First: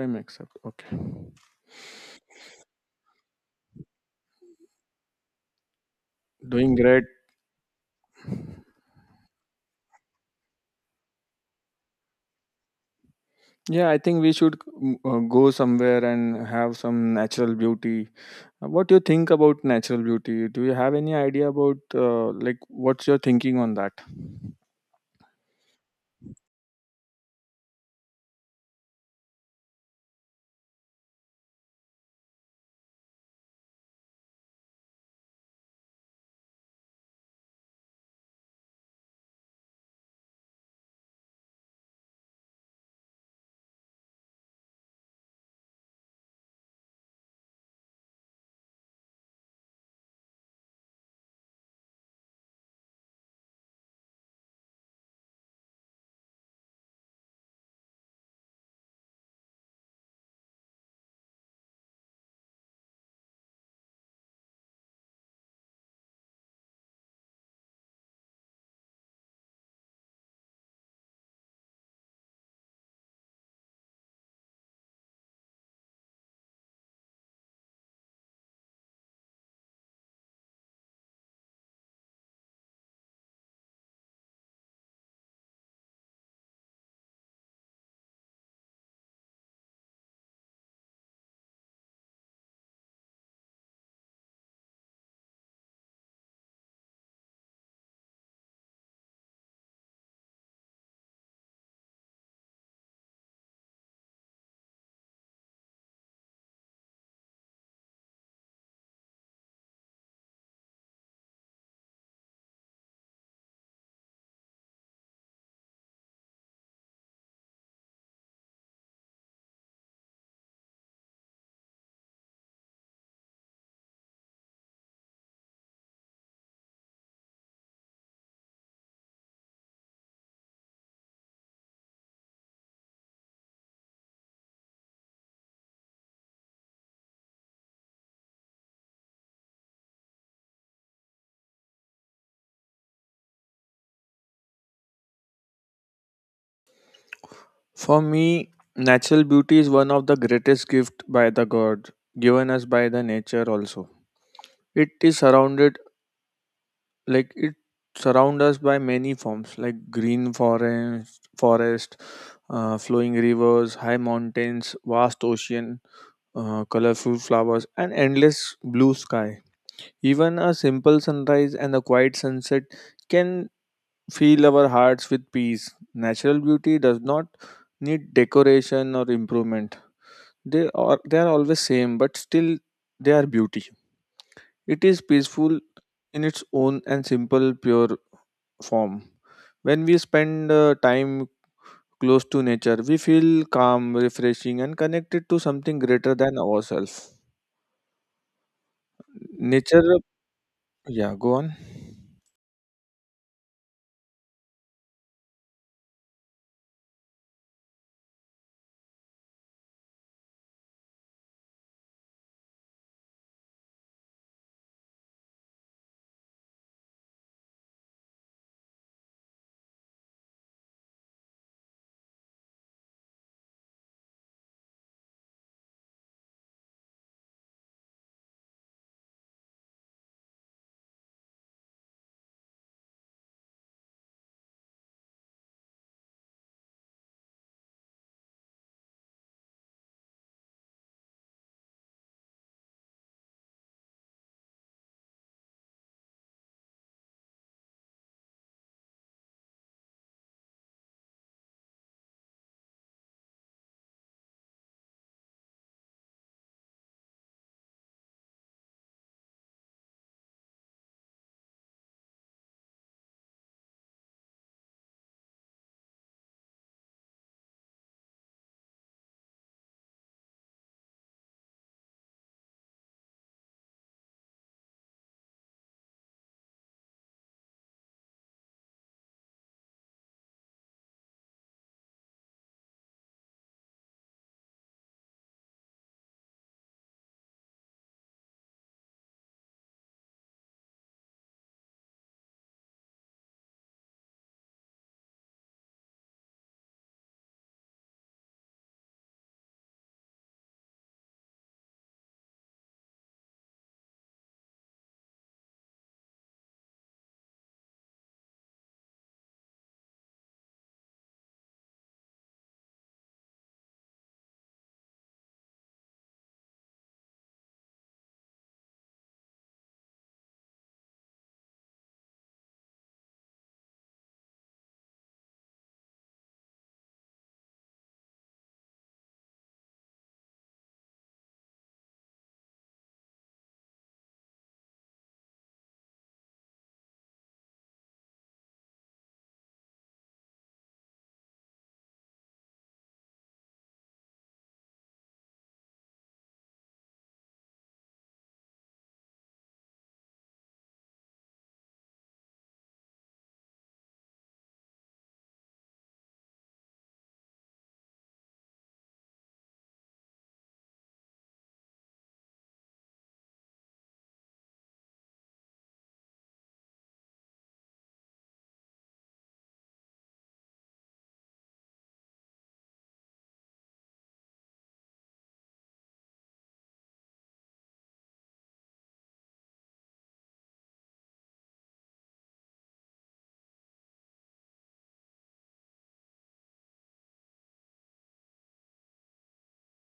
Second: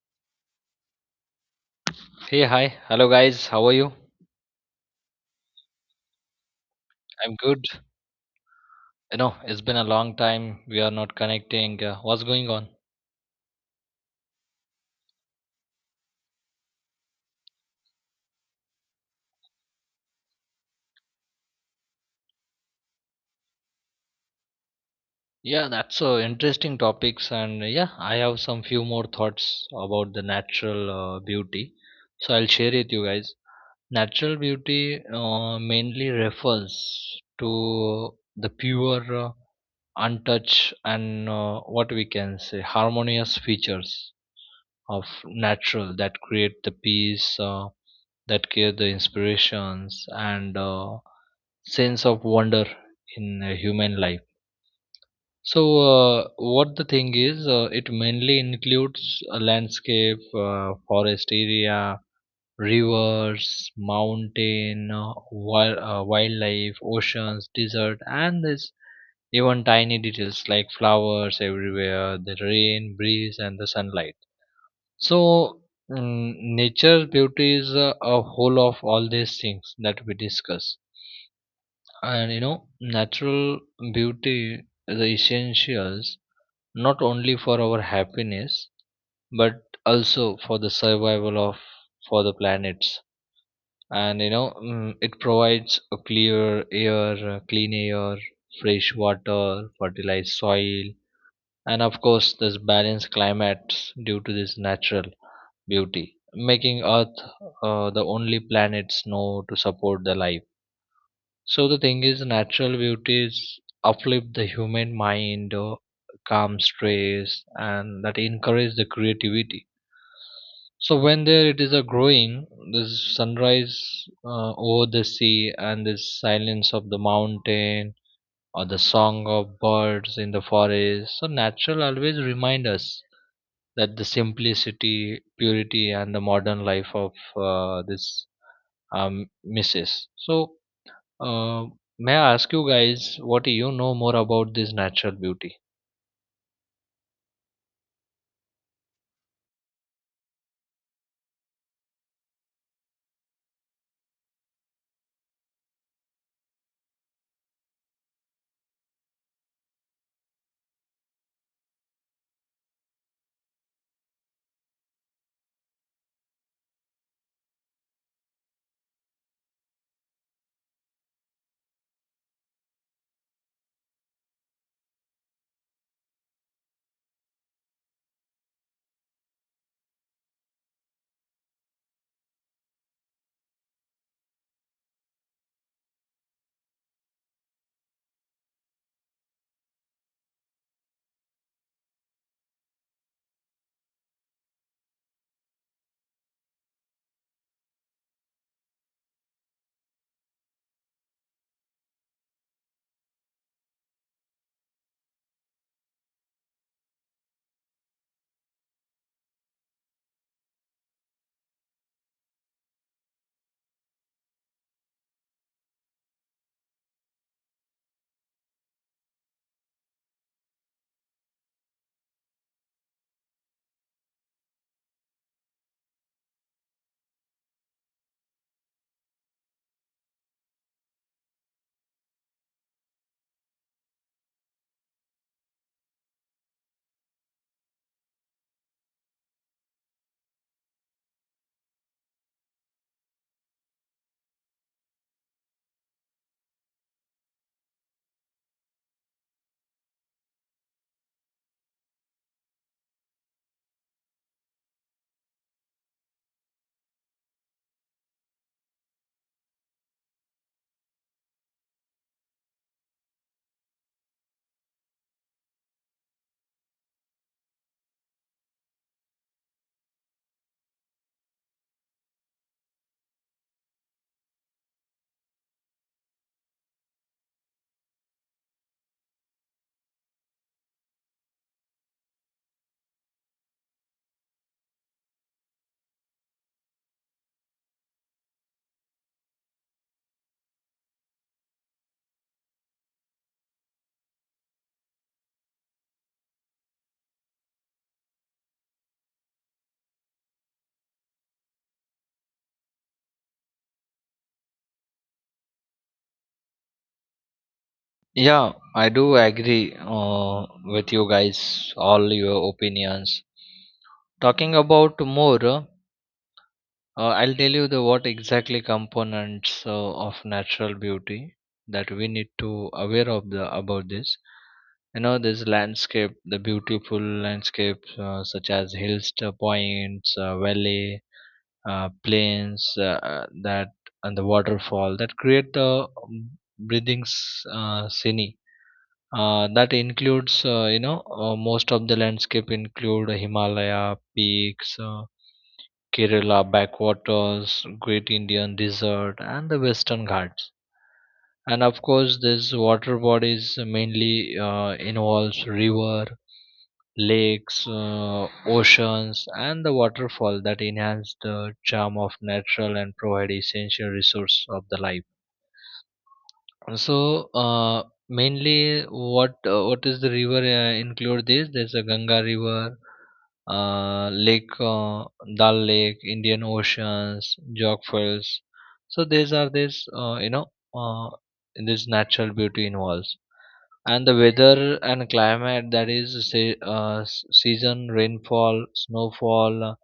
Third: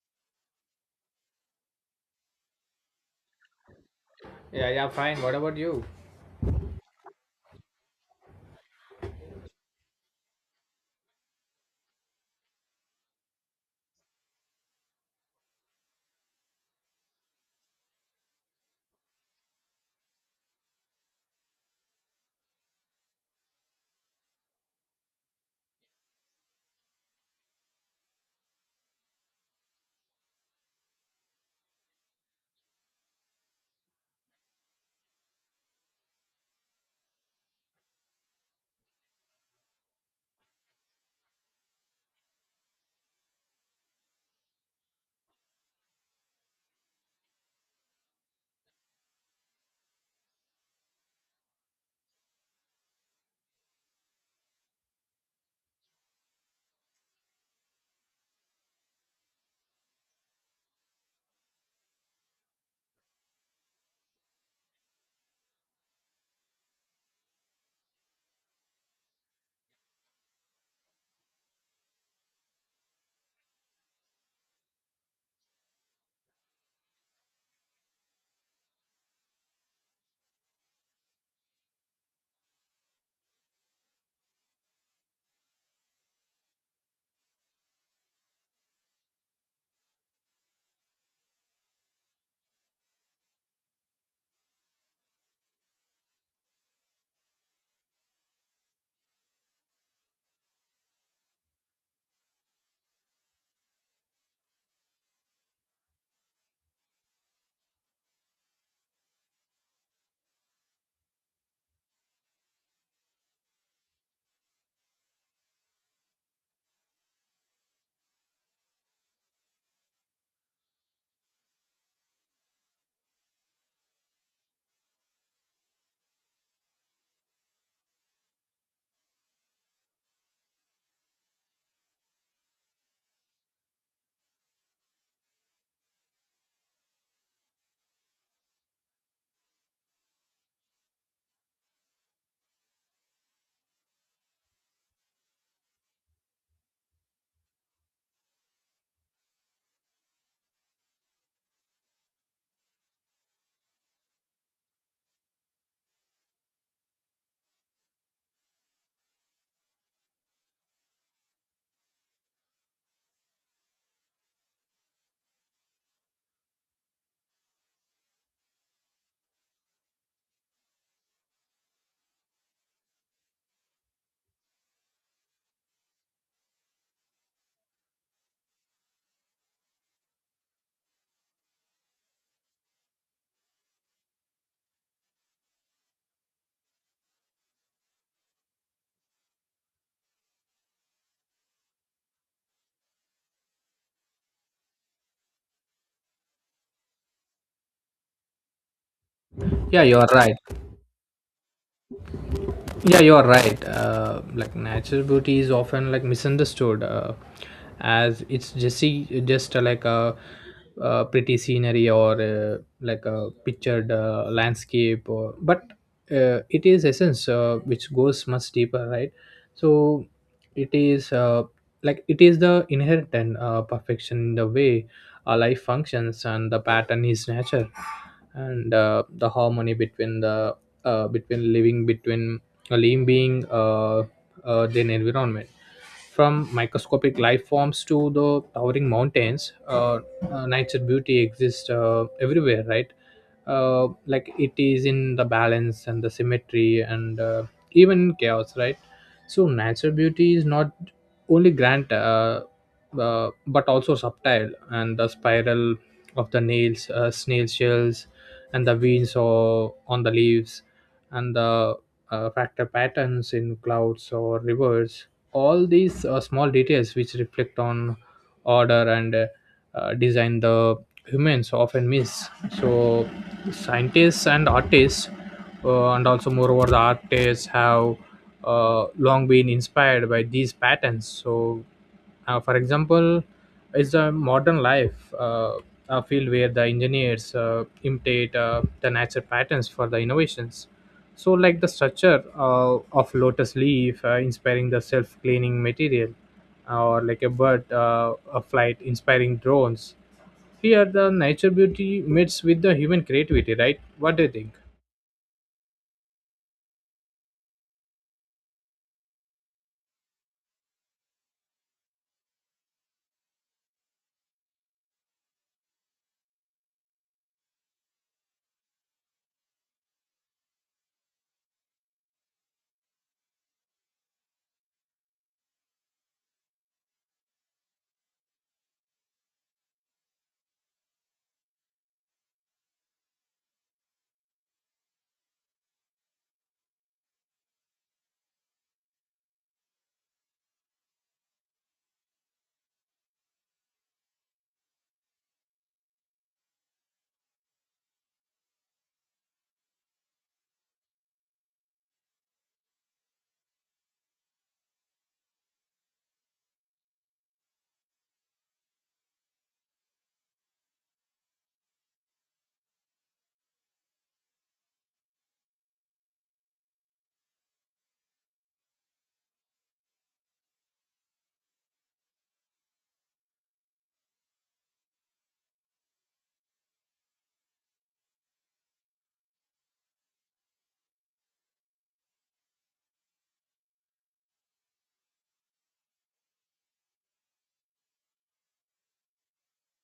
Prime accept. Okay. Hey, hi. Hello, guys. How are you? Yeah, yeah, fine. What about you? Doing great. I'm good. You know, it's been a long time. We are not connecting. What's going on? Yeah, I think we should go somewhere and have some natural beauty. What do you think about natural beauty? Do you have any idea about like what's your thinking on that? Yeah, that's interesting topics. I have some few more thoughts about the natural beauty. So I'll share it you guys. Natural beauty mainly refers to the pure, untouched, and what we can say harmonious features of natural that create the peace. That give the inspirations and sense of wonder in human life. So, what the thing is, it mainly includes a landscape, forest area, rivers, mountain, wildlife, oceans, desert, and this even tiny details like flowers everywhere, the rain, breeze, and the sunlight. So, nature beauty is a whole of all these things that we discuss. And you know, natural beauty is essentials not only for our happiness but also for the survival of for the planets. And you know, it provides a clear air, clean air, fresh water, fertilized soil, and of course, this balanced climates due to this natural beauty, making Earth the only planet snow to support the life. So the thing is, natural beauties uplift the human mind, calm stress, and that encourage the creativity. So when there it is a growing, this sunrise over the sea and this silence of the mountain or the song of birds in the forest. So natural always remind us that the simplicity, purity, and the modern life of this misses. So, uh, may I ask you guys, what do you know more about this natural beauty? For me, natural beauty is one of the greatest gift by the God given us by the nature also. It is surrounded like it surround us by many forms like green forest, flowing rivers, high mountains, vast ocean, colorful flowers, and endless blue sky. Even a simple sunrise and a quiet sunset can fill our hearts with peace. Natural beauty does not need decoration or improvement. They are always same, but still they are beauty. It is peaceful in its own and simple, pure form. When we spend time close to nature, we feel calm, refreshing, and connected to something greater than ourselves. Yeah, Nature. you're right. Yeah, go on. Like natural beauty is often like misunderstood, as it's just like a, pretty scenery or like a pictured landscape or but it is essence, which goes much deeper, right? So it is like it is the inherent and, perfection in the way our life functions and the pattern is nature, and the harmony between the between living between a living being, then environment, from microscopic life forms to the towering mountains. Nature beauty exists everywhere, right? Like it is in the balance and the symmetry and, even chaos, right? So natural beauty is not only grand, but also subtle, and the spiral of the nails, snail shells, and the veins or on the leaves, and the factor patterns in clouds or rivers. All these small details which reflect on order and, design the humans often miss. So scientists and artists, and also moreover the artists have long been inspired by these patterns. So, for example, it's a modern life. A field where the engineers imitate the natural patterns for the innovations. So, like the structure of lotus leaf inspiring the self cleaning material, or like a bird, a flight inspiring drones, here, the nature beauty meets with the human creativity, right? What do you think? Yeah, I do agree with you guys, all your opinions. Talking about more. I'll tell you the what exactly components of natural beauty that we need to aware of the about this. You know, this landscape, the beautiful landscapes such as hills, points, valley, plains, that and the waterfall that create the breathing scene. That includes, most of the landscape include Himalaya peaks. Kerala backwaters, Great Indian Desert, and the Western Ghats. And of course, this water bodies mainly involves river, lakes, oceans, and the waterfall that enhance the charm of natural and provide essential resource of the life. So, mainly, what is the river include this? There's a Ganga River, Lake Dal Lake, Indian Oceans, Jog Falls. So these are this uh, this natural beauty involves, and the weather and climate that is say, s- season, rainfall, snowfall,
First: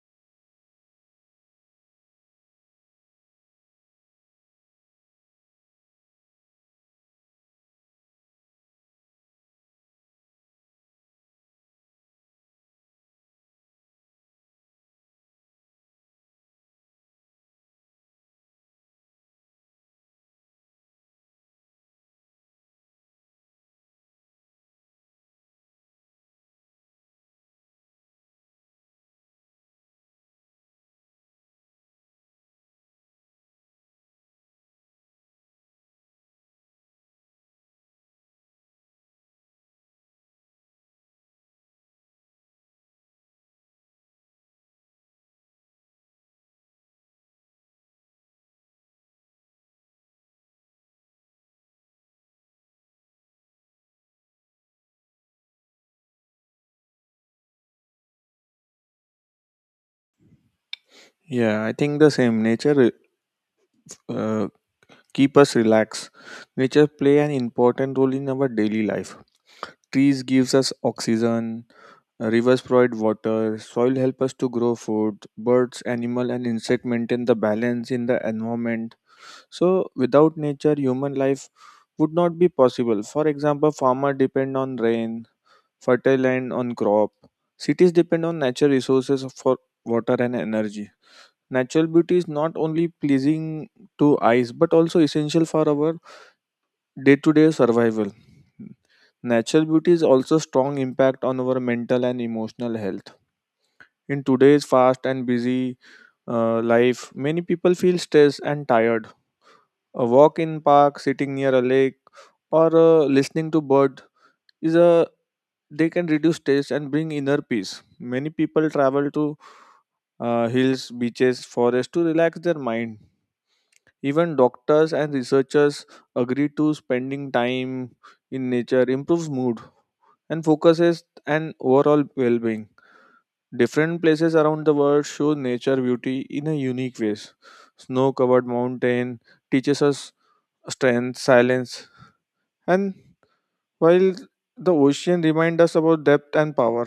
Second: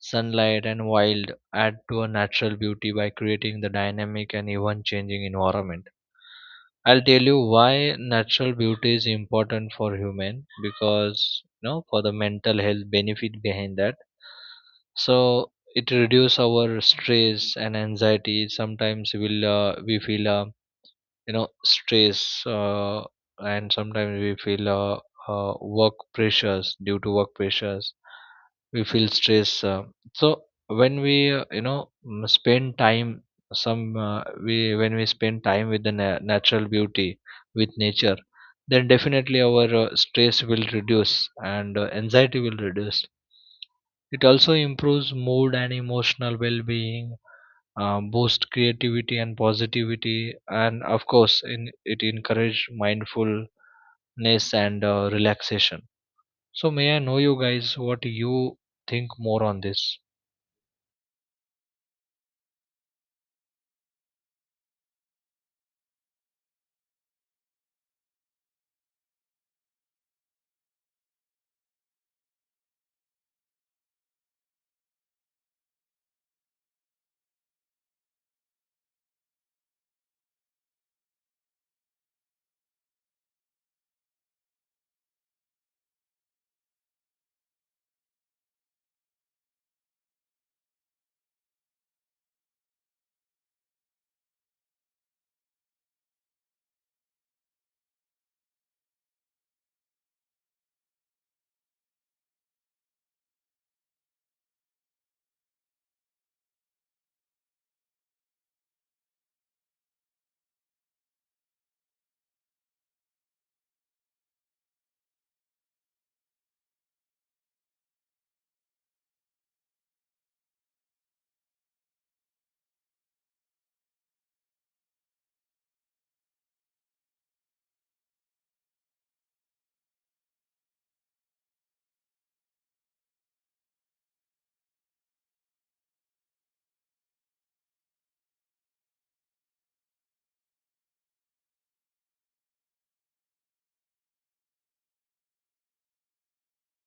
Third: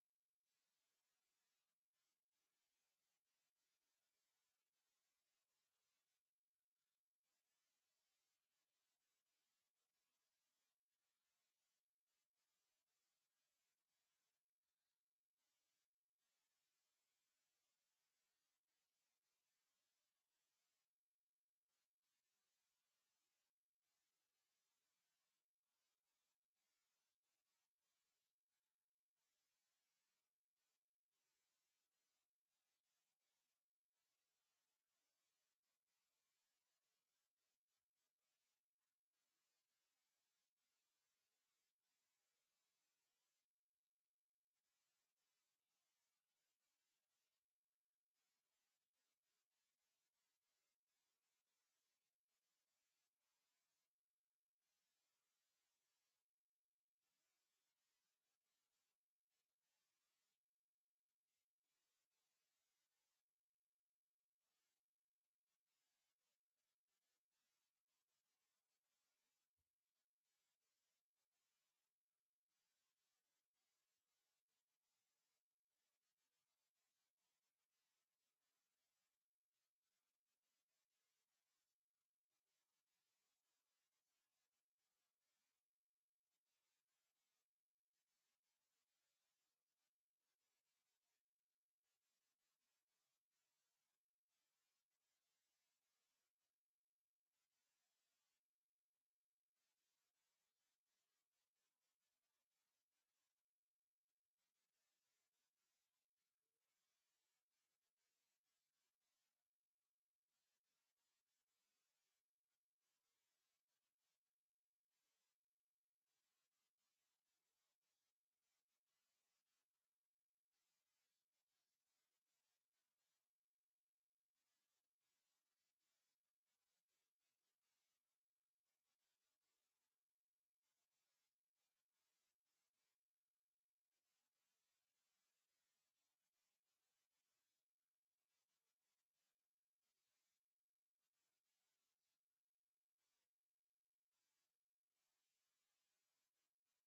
sunlight, and wild add to a natural beauty by creating the dynamic and even changing environment. I'll tell you why natural beauty is important for human because you know for the mental health benefit behind that. So it reduce our stress and anxiety. Sometimes we feel you know stress and sometimes we feel uh, work pressures due to work pressures we feel stress so when we you know spend time some we when we spend time with the natural beauty with nature then definitely our stress will reduce and anxiety will reduce. It also improves mood and emotional well-being, boost creativity and positivity, and of course it encourage mindfulness and relaxation. So may I know you guys what you think more on this. Yeah, I think the same. Nature uh, keep us relaxed. Nature play an important role in our daily life. Trees gives us oxygen, rivers provide water, soil help us to grow food, birds, animal and insect maintain the balance in the environment. So without nature human life would not be possible. For example, farmer depend on rain, fertile land on crop. Cities depend on natural resources for water and energy. Natural beauty is not only pleasing to eyes but also essential for our day-to-day survival. Natural beauty is also strong impact on our mental and emotional health. In today's fast and busy life, many people feel stressed and tired. A walk in park, sitting near a lake, or listening to bird is a they can reduce stress and bring inner peace. Many people travel to hills, beaches, forests to relax their mind. Even doctors and researchers agree to spending time in nature improves mood and focuses and overall well-being. Different places around the world show nature beauty in a unique ways. Snow-covered mountain teaches us strength, silence, and while the ocean reminds us about depth and power.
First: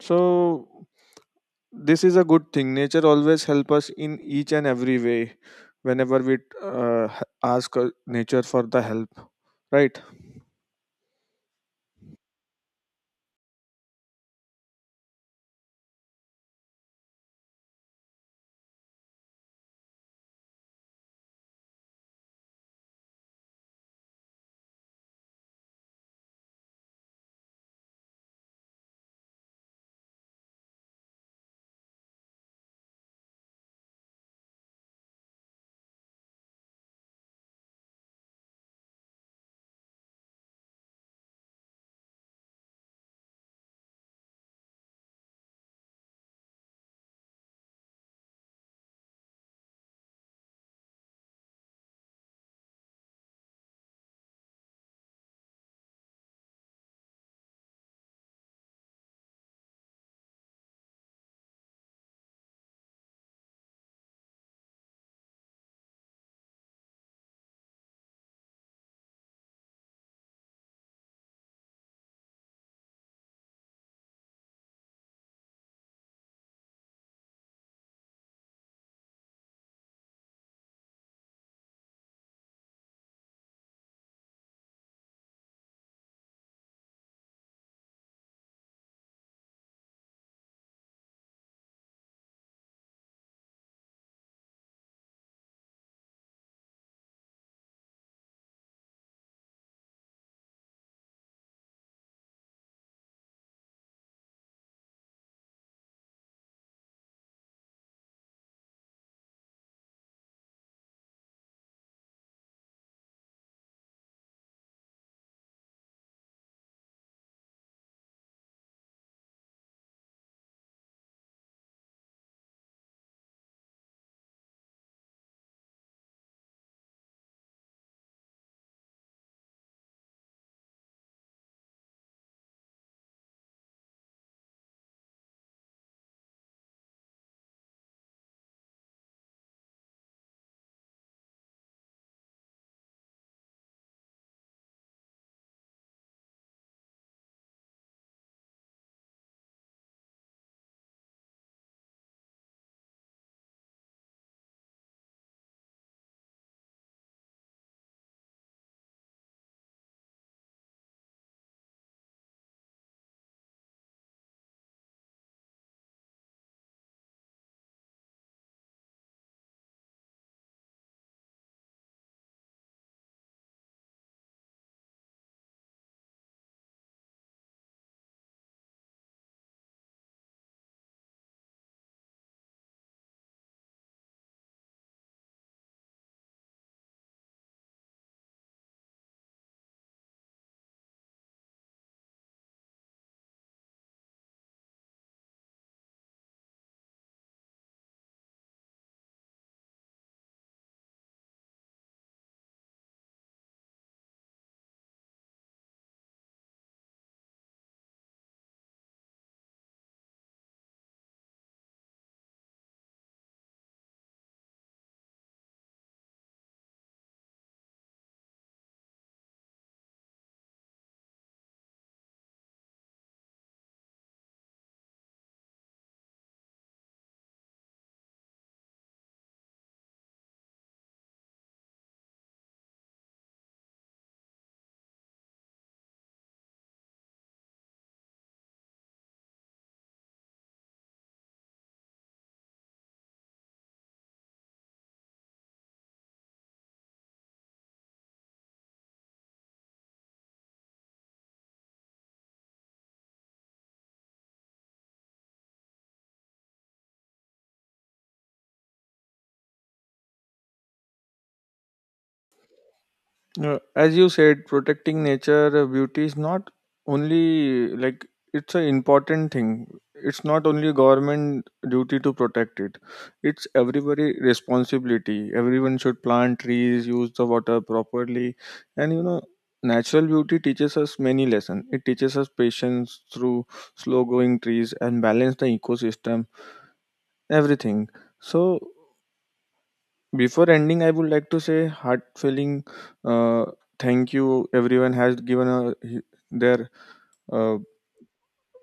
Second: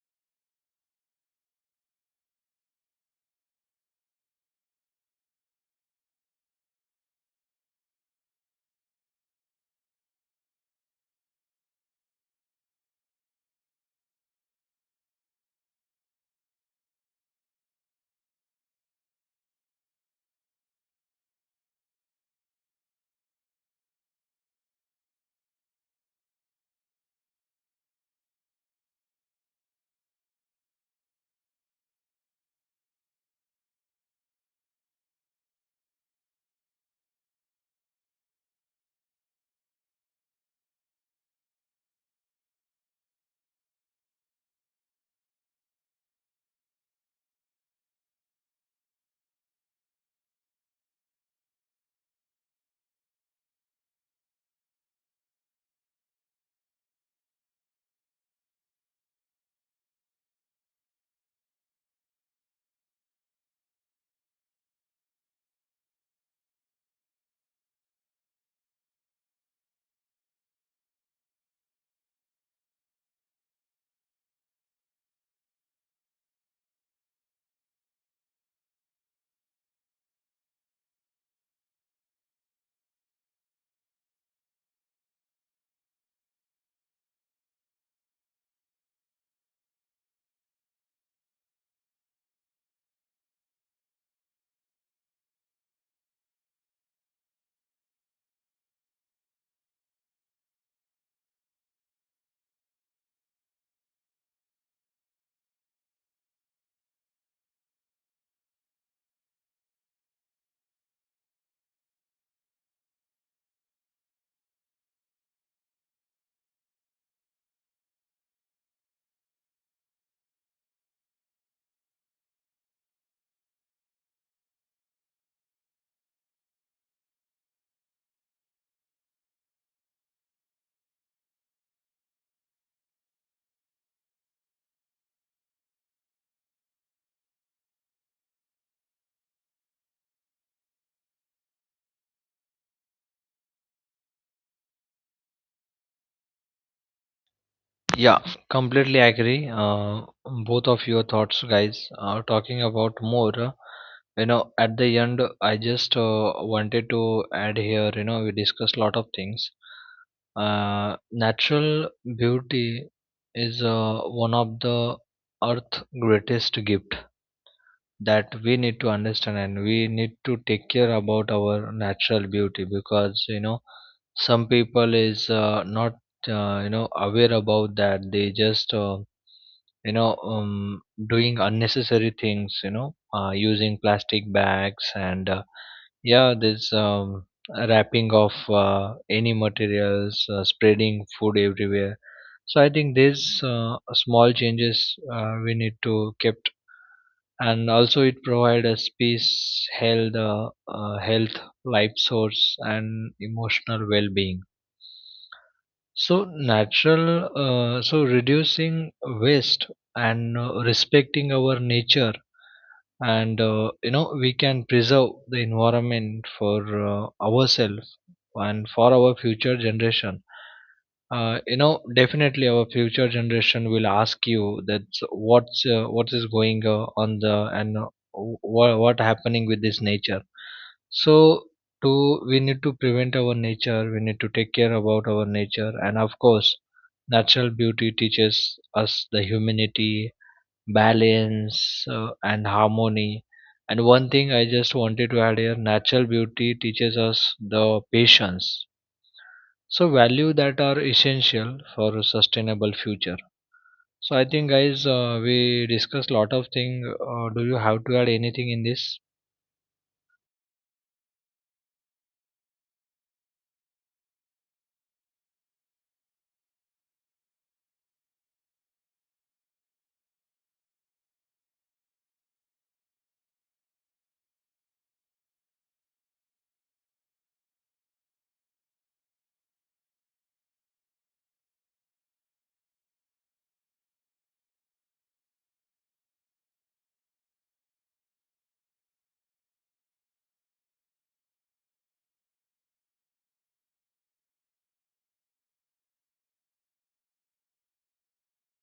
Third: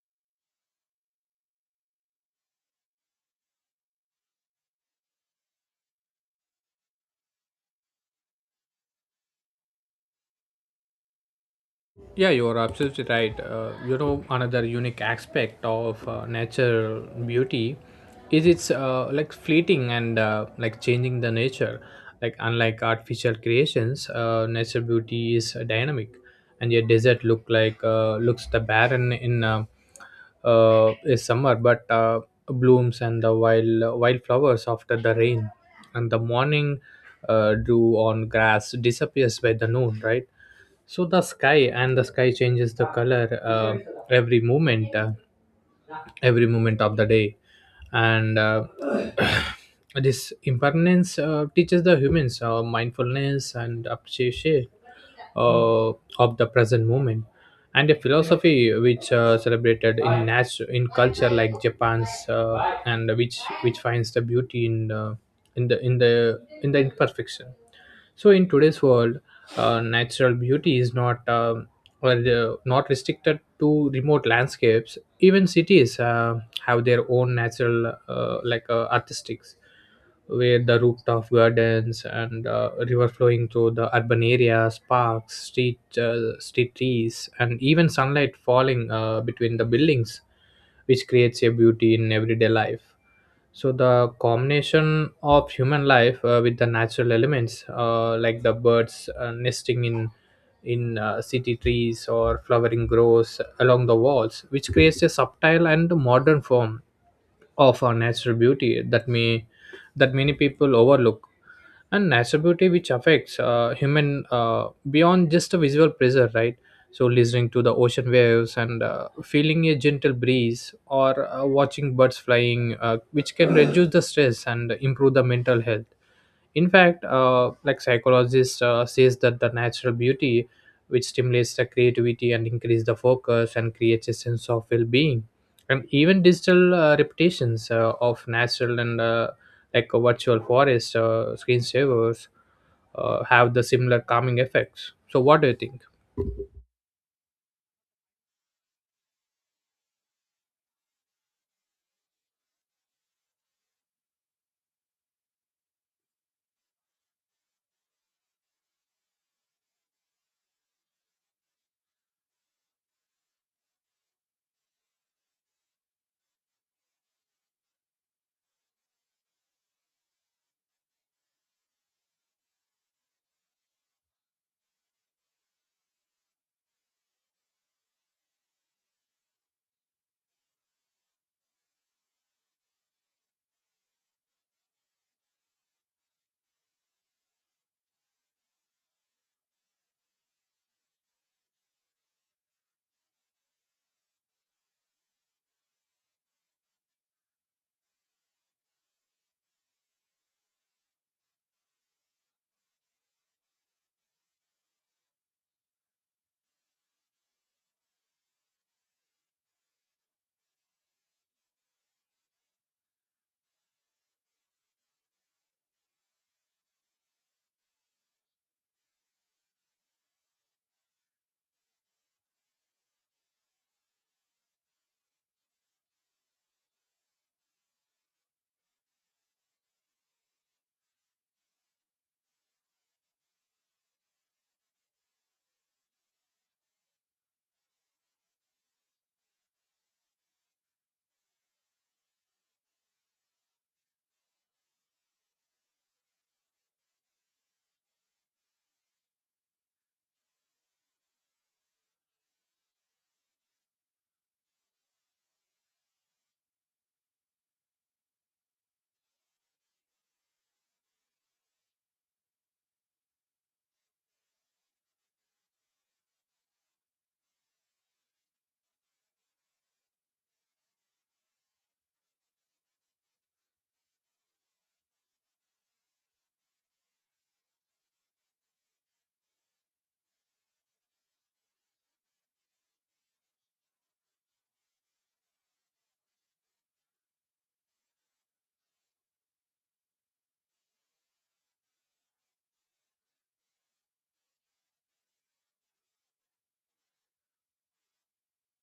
So this is a good thing nature always help us in each and every way whenever we ask nature for the help, right? Yeah, you're absolutely right. You know, another unique aspect of natural beauty is it's, like, fleeting and, like, changing the nature. Like unlike artificial creations, natural beauty is dynamic, and your desert look like looks the barren in, is summer, but blooms and the wild wildflowers after the rain, and the morning dew on grass disappears by the noon, right? So the sky and the sky changes the color, every moment uh, every moment of the day, and this impermanence teaches the humans mindfulness and appreciation uh, of the present moment, and a philosophy which celebrated in culture like Japan's, and which finds the beauty in, in the in the in the imperfection. So in today's world, natural beauty is not restricted to remote landscapes. Even cities have their own natural, artistics, where the rooftop gardens and river flowing through the urban areas, parks, street trees, and even sunlight falling between the buildings, which creates a beauty in everyday life. So the combination of human life with the natural elements, like the birds nesting in city trees or flowering groves along the walls, which creates a subtle and modern form of our natural beauty that may that many people overlook. And natural beauty which affects human beyond just a visual pleasure, right? So listening to the ocean waves and feeling a gentle breeze or watching birds flying, which can reduce the stress and improve the mental health. In fact, like, psychologist says that the natural beauty which stimulates the creativity and increase the focus and creates a sense of well-being. And even digital reputations of natural and, like, a virtual forest screensavers have the similar calming effects. So what do you think? Yeah, completely agree. Both of your thoughts, guys. Talking about more, you know, at the end, I just wanted to add here. You know, we discussed a lot of things. Natural beauty is one of the earth greatest gift that we need to understand and we need to take care about our natural beauty because you know some people is not you know aware about that they just you know um, doing unnecessary things you know using plastic bags and yeah this wrapping of any materials spreading food everywhere. So I think these small changes we need to kept, and also it provide a space health health life source and emotional well-being. So, so reducing waste and respecting our nature, and you know we can preserve the environment for ourselves and for our future generation. You know, definitely our future generation will ask you that what is going on the and what happening with this nature. So to we need to prevent our nature. We need to take care about our nature, and of course, natural beauty teaches us the humanity, balance, and harmony. And one thing I just wanted to add here: natural beauty teaches us the patience, so value that are essential for a sustainable future. So I think guys we discussed lot of thing, do you have to add anything in this? As you said, protecting nature beauty is not only like it's an important thing. It's not only government duty to protect it. It's everybody responsibility. Everyone should plant trees, use the water properly, and you know, natural beauty teaches us many lessons. It teaches us patience through slow growing trees and balance the ecosystem. Everything. So before ending, I would like to say heart feeling uh, thank you. Everyone has given a, their uh,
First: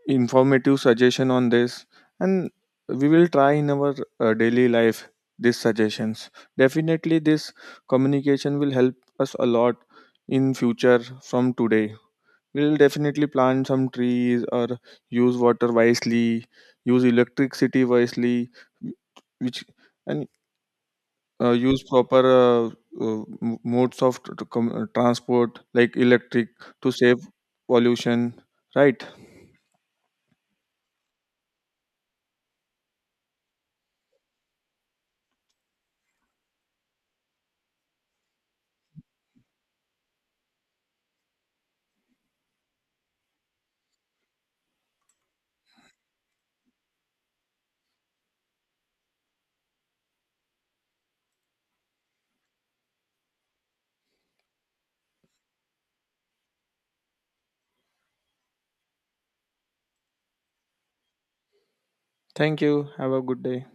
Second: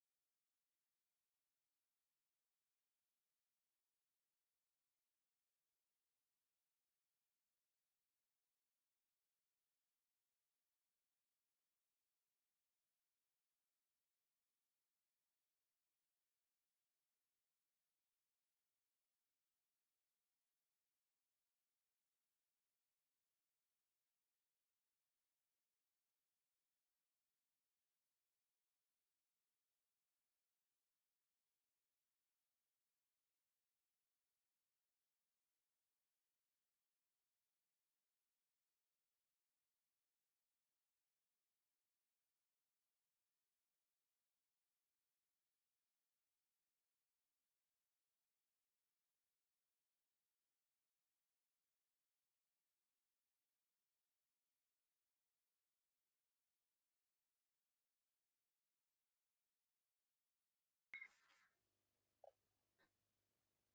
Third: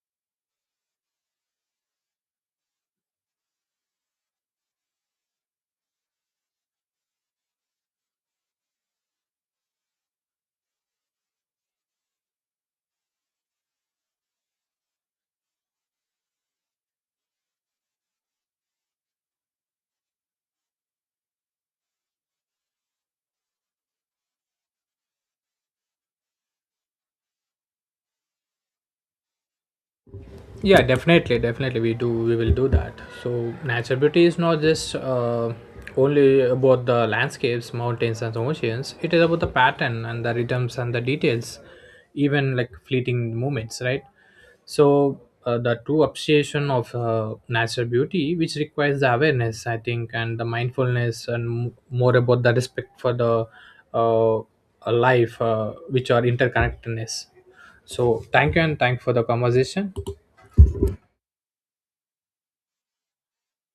informative suggestion on this, and we will try in our daily life these suggestions. Definitely, this communication will help us a lot in future from today. We will definitely plant some trees or use water wisely, use electricity wisely, which and use proper modes of transport like electric to save pollution, right? Yeah, definitely we do we will do that. So natural beauty is not just, only about the landscapes, mountains and oceans. It is about the pattern and the rhythms and the details, even like fleeting moments, right? So the true appreciation of natural beauty which requires the awareness, I think, and the mindfulness and more about the respect for the, uh, life, which are interconnectedness. So thank you, and thank for the conversation. Thank you, have a good day.